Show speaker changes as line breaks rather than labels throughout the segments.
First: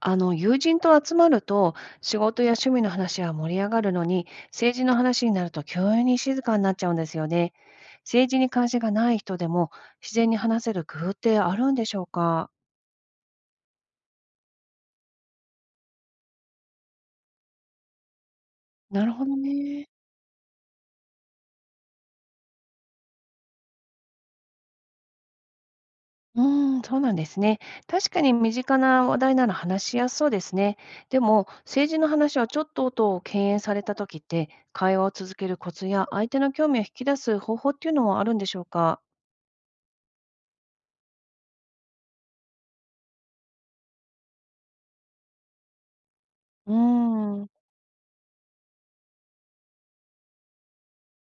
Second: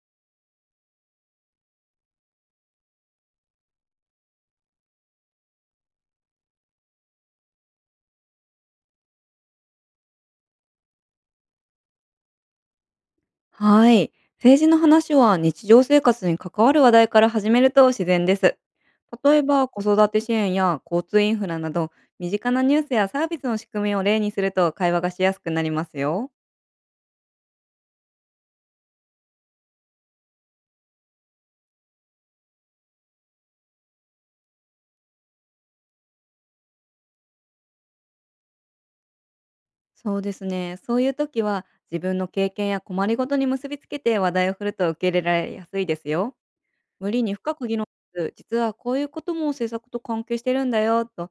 あの友人と集まると仕事や趣味の話は盛り上がるのに、政治の話になると急に静かになっちゃうんですよね。政治に関心がない人でも自然に話せる工夫ってあるんでしょうか？
はい。政治の話は日常生活に関わる話題から始めると自然です。
なるほど
例えば子
ね。
育て支援や交通インフラなど、身近なニュースやサービスの仕組みを例にすると会話がしやすくなりますよ。
うん、そうなんですね。確かに身近な話題なら話しやすそうですね。でも政治の話をちょっとと敬遠された時って、会話を続けるコツや相手の興味を引き出す方法っていうのはあるんでしょうか？
そうですね。そういう時は、自分の経験や困りごとに結びつけて話題を振ると受け入れられやすいですよ。
う
無理に
ーん。
深く議論せず、実はこういうことも政策と関係してるんだよと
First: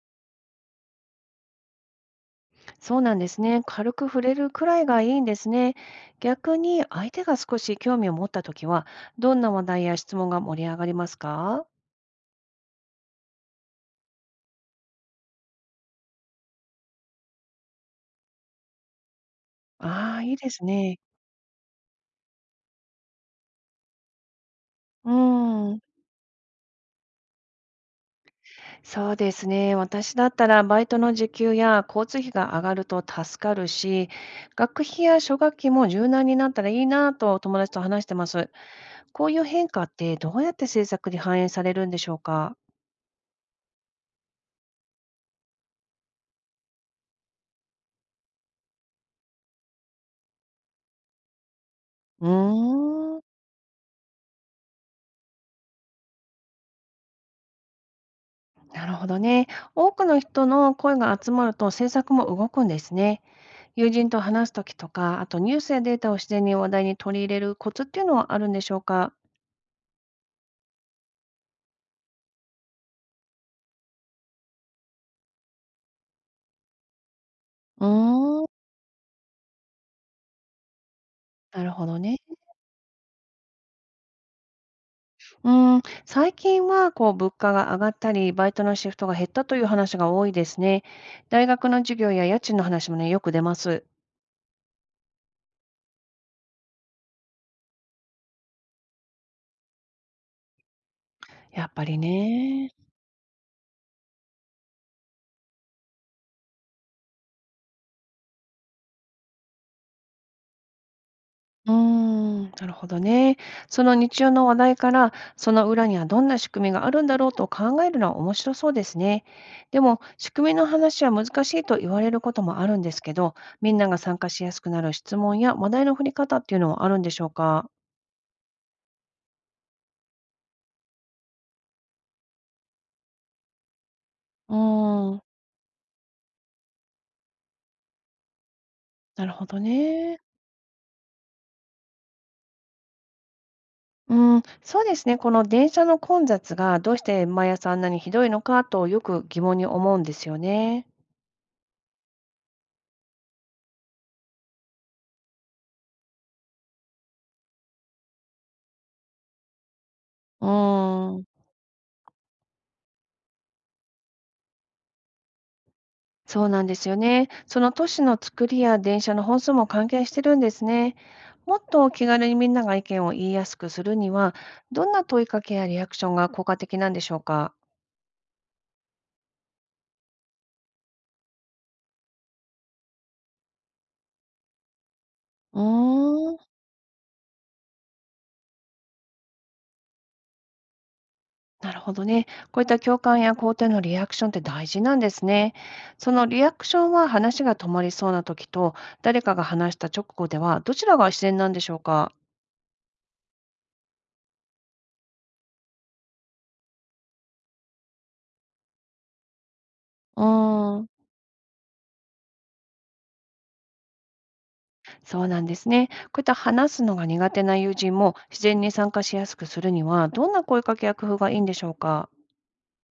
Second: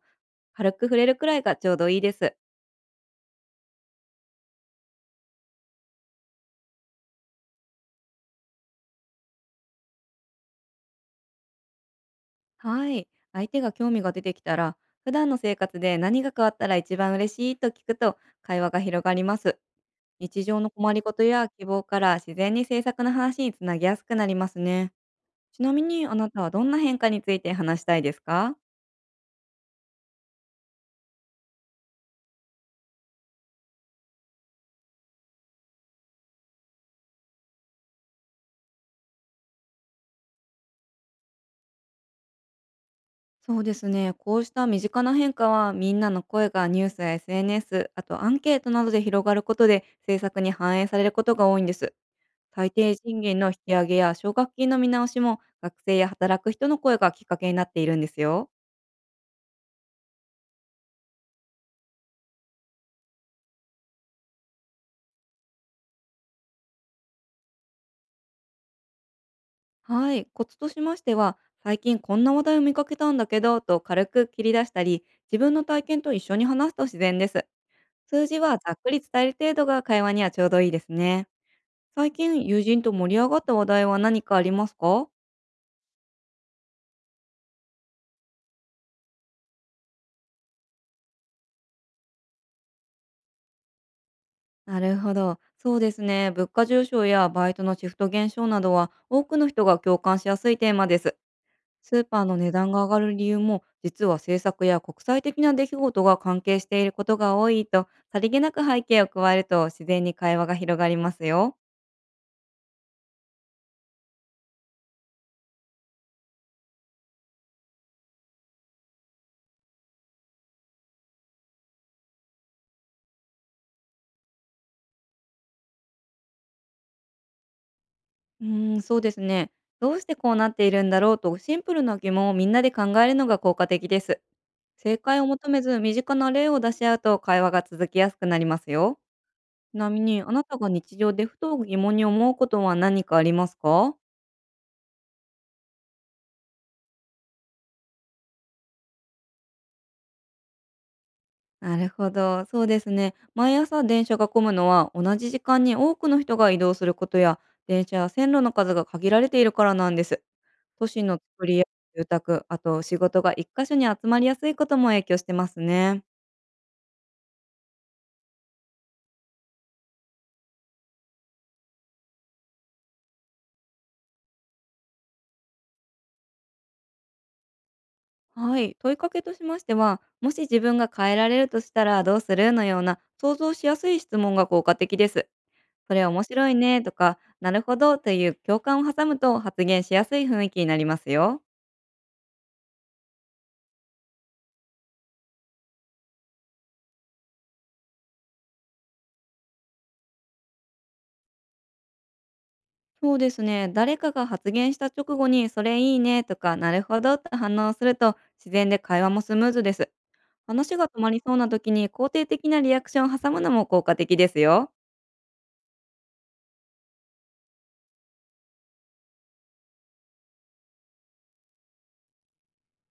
軽く触れるくらいがちょうどいいです。
そうなんですね。軽く触れるくらいがいいんですね。逆に相手が少し興味を持ったときは、どんな話題や質問が盛り上がりますか？
はい。相手が興味が出てきたら、普段の生活で何が変わったら一番嬉しいと聞くと会話が広がります。
ああ、いい
日
で
常
す
の困
ね。
りごとや希望から自然に制作の話につなぎやすくなりますね。
うー
ちな
ん、
みにあなたはどんな変化について話したいですか？
そうですね。私だったらバイトの時給や交通費が上がると助かるし、学費や奨学金も柔軟になったらいいなと友達と話してます。こういう変化ってどうやって政策に反映されるんでしょうか？
そうですね。こうした身近な変化は、みんなの声がニュースや SNS、あとアンケートなどで広がることで制作に反映されることが多いんです。
う
最低
ー
賃
ん。
金の引き上げや奨学金の見直しも、学生や働く人の声がきっかけになっているんですよ。
なるほどね。多くの人の声が集まると政策も動くんですね。友人と話すときとか、あとニュースやデータを自然に話題に取り入れるコツっていうのはあるんでしょうか？
はい、コツとしましては、最近こんな話題を見かけたんだけどと軽く切り出したり、自分の体験と一緒に話すと自然です。
う
数字
ー
は
ん、
ざっくり伝える程度が会話にはちょうどいいですね。
なるほど
最
ね。
近友人と盛り上がった話題は何かありますか？
うーん、最近はこう物価が上がったり、バイトのシフトが減ったという話が多いですね。大学の授業や家賃の話もね、よく出ます。
なるほど。そうですね。物価上昇やバイトのシフト減少などは、多くの人が共感しやすいテーマです。
やっぱ
ス
り
ーパーの値
ね。
段が上がる理由も、実は政策や国際的な出来事が関係していることが多いと、さりげなく背景を加えると自然に会話が広がりますよ。
うーん、なるほどね。その日常の話題から、その裏にはどんな仕組みがあるんだろうと考えるのは面白そうですね。でも、仕組みの話は難しいと言われることもあるんですけど、みんなが参加しやすくなる質問や話題の振り方っていうのはあるんでしょうか？
そうですね。どうしてこうなっているんだろうと、シンプルな疑問をみんなで考えるのが効果的です。
う
正
ー
解
ん、
を求めず、身近な例を出し合うと会話が続きやすくなりますよ。
なるほど
ちなみ
ね。
にあなたが日常でふと疑問に思うことは何かありますか？
うん、そうですね。この電車の混雑がどうして毎朝あんなにひどいのかとよく疑問に思うんですよね。
なるほど、そうですね。毎朝電車が混むのは、同じ時間に多くの人が移動することや、電車や線路の数が限られているからなんです。
う
都市の
ーん。
作りや住宅、あと仕事が一箇所に集まりやすいことも影響してますね。
そうなんですよね。その都市の作りや電車の本数も関係してるんですね。もっと気軽にみんなが意見を言いやすくするには、どんな問いかけやリアクションが効果的なんでしょうか？
はい、問いかけとしましては、もし自分が変えられるとしたらどうする？のような想像しやすい質問が効果的です。
う
それ面
ーん、
白いねとか、なるほどという共感を挟むと発言しやすい雰囲気になりますよ。
なるほどね。こういった共感や肯定のリアクションって大事なんですね。そのリアクションは話が止まりそうな時と、誰かが話した直後では、どちらが自然なんでしょうか？
そうですね。誰かが発言した直後に、それいいねとか、なるほどって反応すると、自然で会話もスムーズです。
う
話
ー
が
ん。
止まりそうな時に肯定的なリアクションを挟むのも効果的ですよ。
そうなんですね。こういった話すのが苦手な友人も自然に参加しやすくするには、どんな声かけや工夫がいいんでしょうか？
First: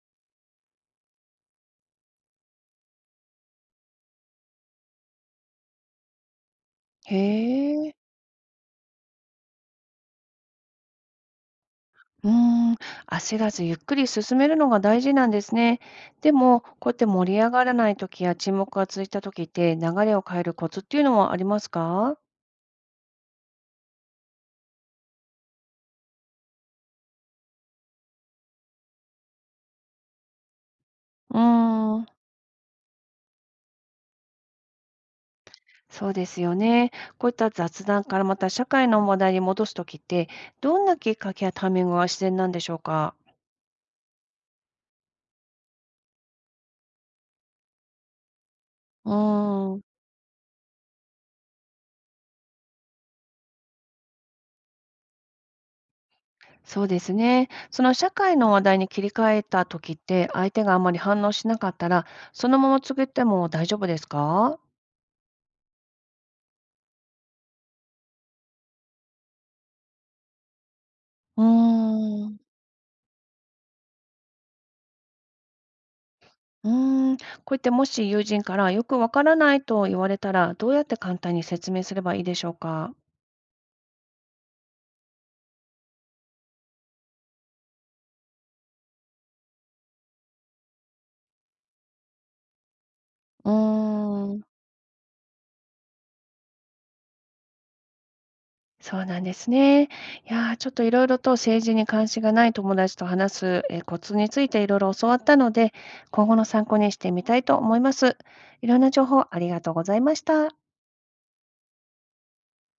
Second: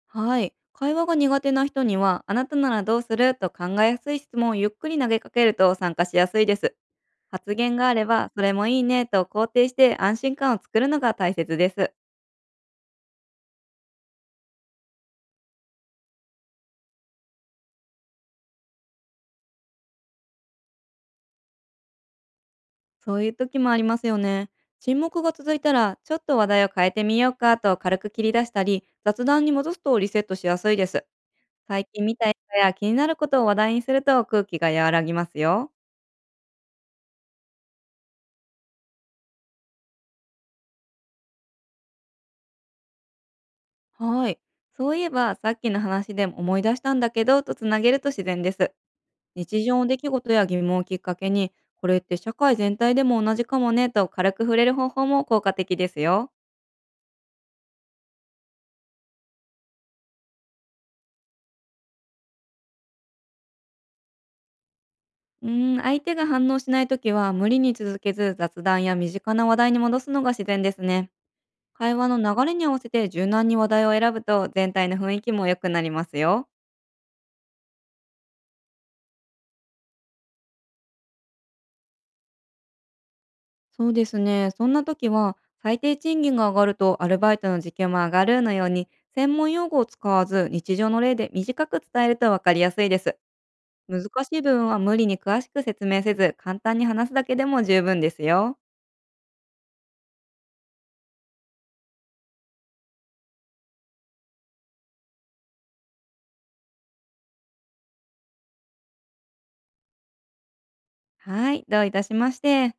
はい。会話が苦手な人には、あなたならどうすると考えやすい質問をゆっくり投げかけると参加しやすいです。
へ
発言があ
え。
れば、それもいいねと肯定して安心感を作るのが大切です。
うーん、焦らずゆっくり進めるのが大事なんですね。でも、こうやって盛り上がらない時や沈黙が続いた時って、流れを変えるコツっていうのはありますか？
そういう時もありますよね。沈黙が続いたら、ちょっと話題を変えてみようかと軽く切り出したり、雑談に戻すとリセットしやすいです。
うー
最近
ん、
見た映画や気になることを話題にすると空気が和らぎますよ。
そうですよね。こういった雑談からまた社会の話題に戻す時って、どんなきっかけやタイミングが自然なんでしょうか？
はい。そういえば、さっきの話でも思い出したんだけど、とつなげると自然です。
う
日
ー
常
ん。
の出来事や疑問をきっかけに、これって社会全体でも同じかもね、と軽く触れる方法も効果的ですよ。
そうですね。その社会の話題に切り替えた時って、相手があまり反応しなかったら、そのまま告げても大丈夫ですか？
相手が反応しないときは、無理に続けず雑談や身近な話題に戻すのが自然ですね。
うー
会話の
ん、
流れに合わせて柔軟に話題を選ぶと全体の雰囲気も良くなりますよ。
うーん、こうやってもし友人からよくわからないと言われたら、どうやって簡単に説明すればいいでしょうか？
そうですね。そんな時は、最低賃金が上がるとアルバイトの時給も上がるのように、専門用語を使わず日常の例で短く伝えると分かりやすいです。
うー
難しい
ん、
部分は無理に詳しく説明せず、簡単に話すだけでも十分ですよ。
そうなんですね。いやー、ちょっといろいろと政治に関心がない友達と話す、コツについていろいろ教わったので、今後の参考にしてみたいと思います。いろんな情報ありがとうございました。
はい、どういたしまして。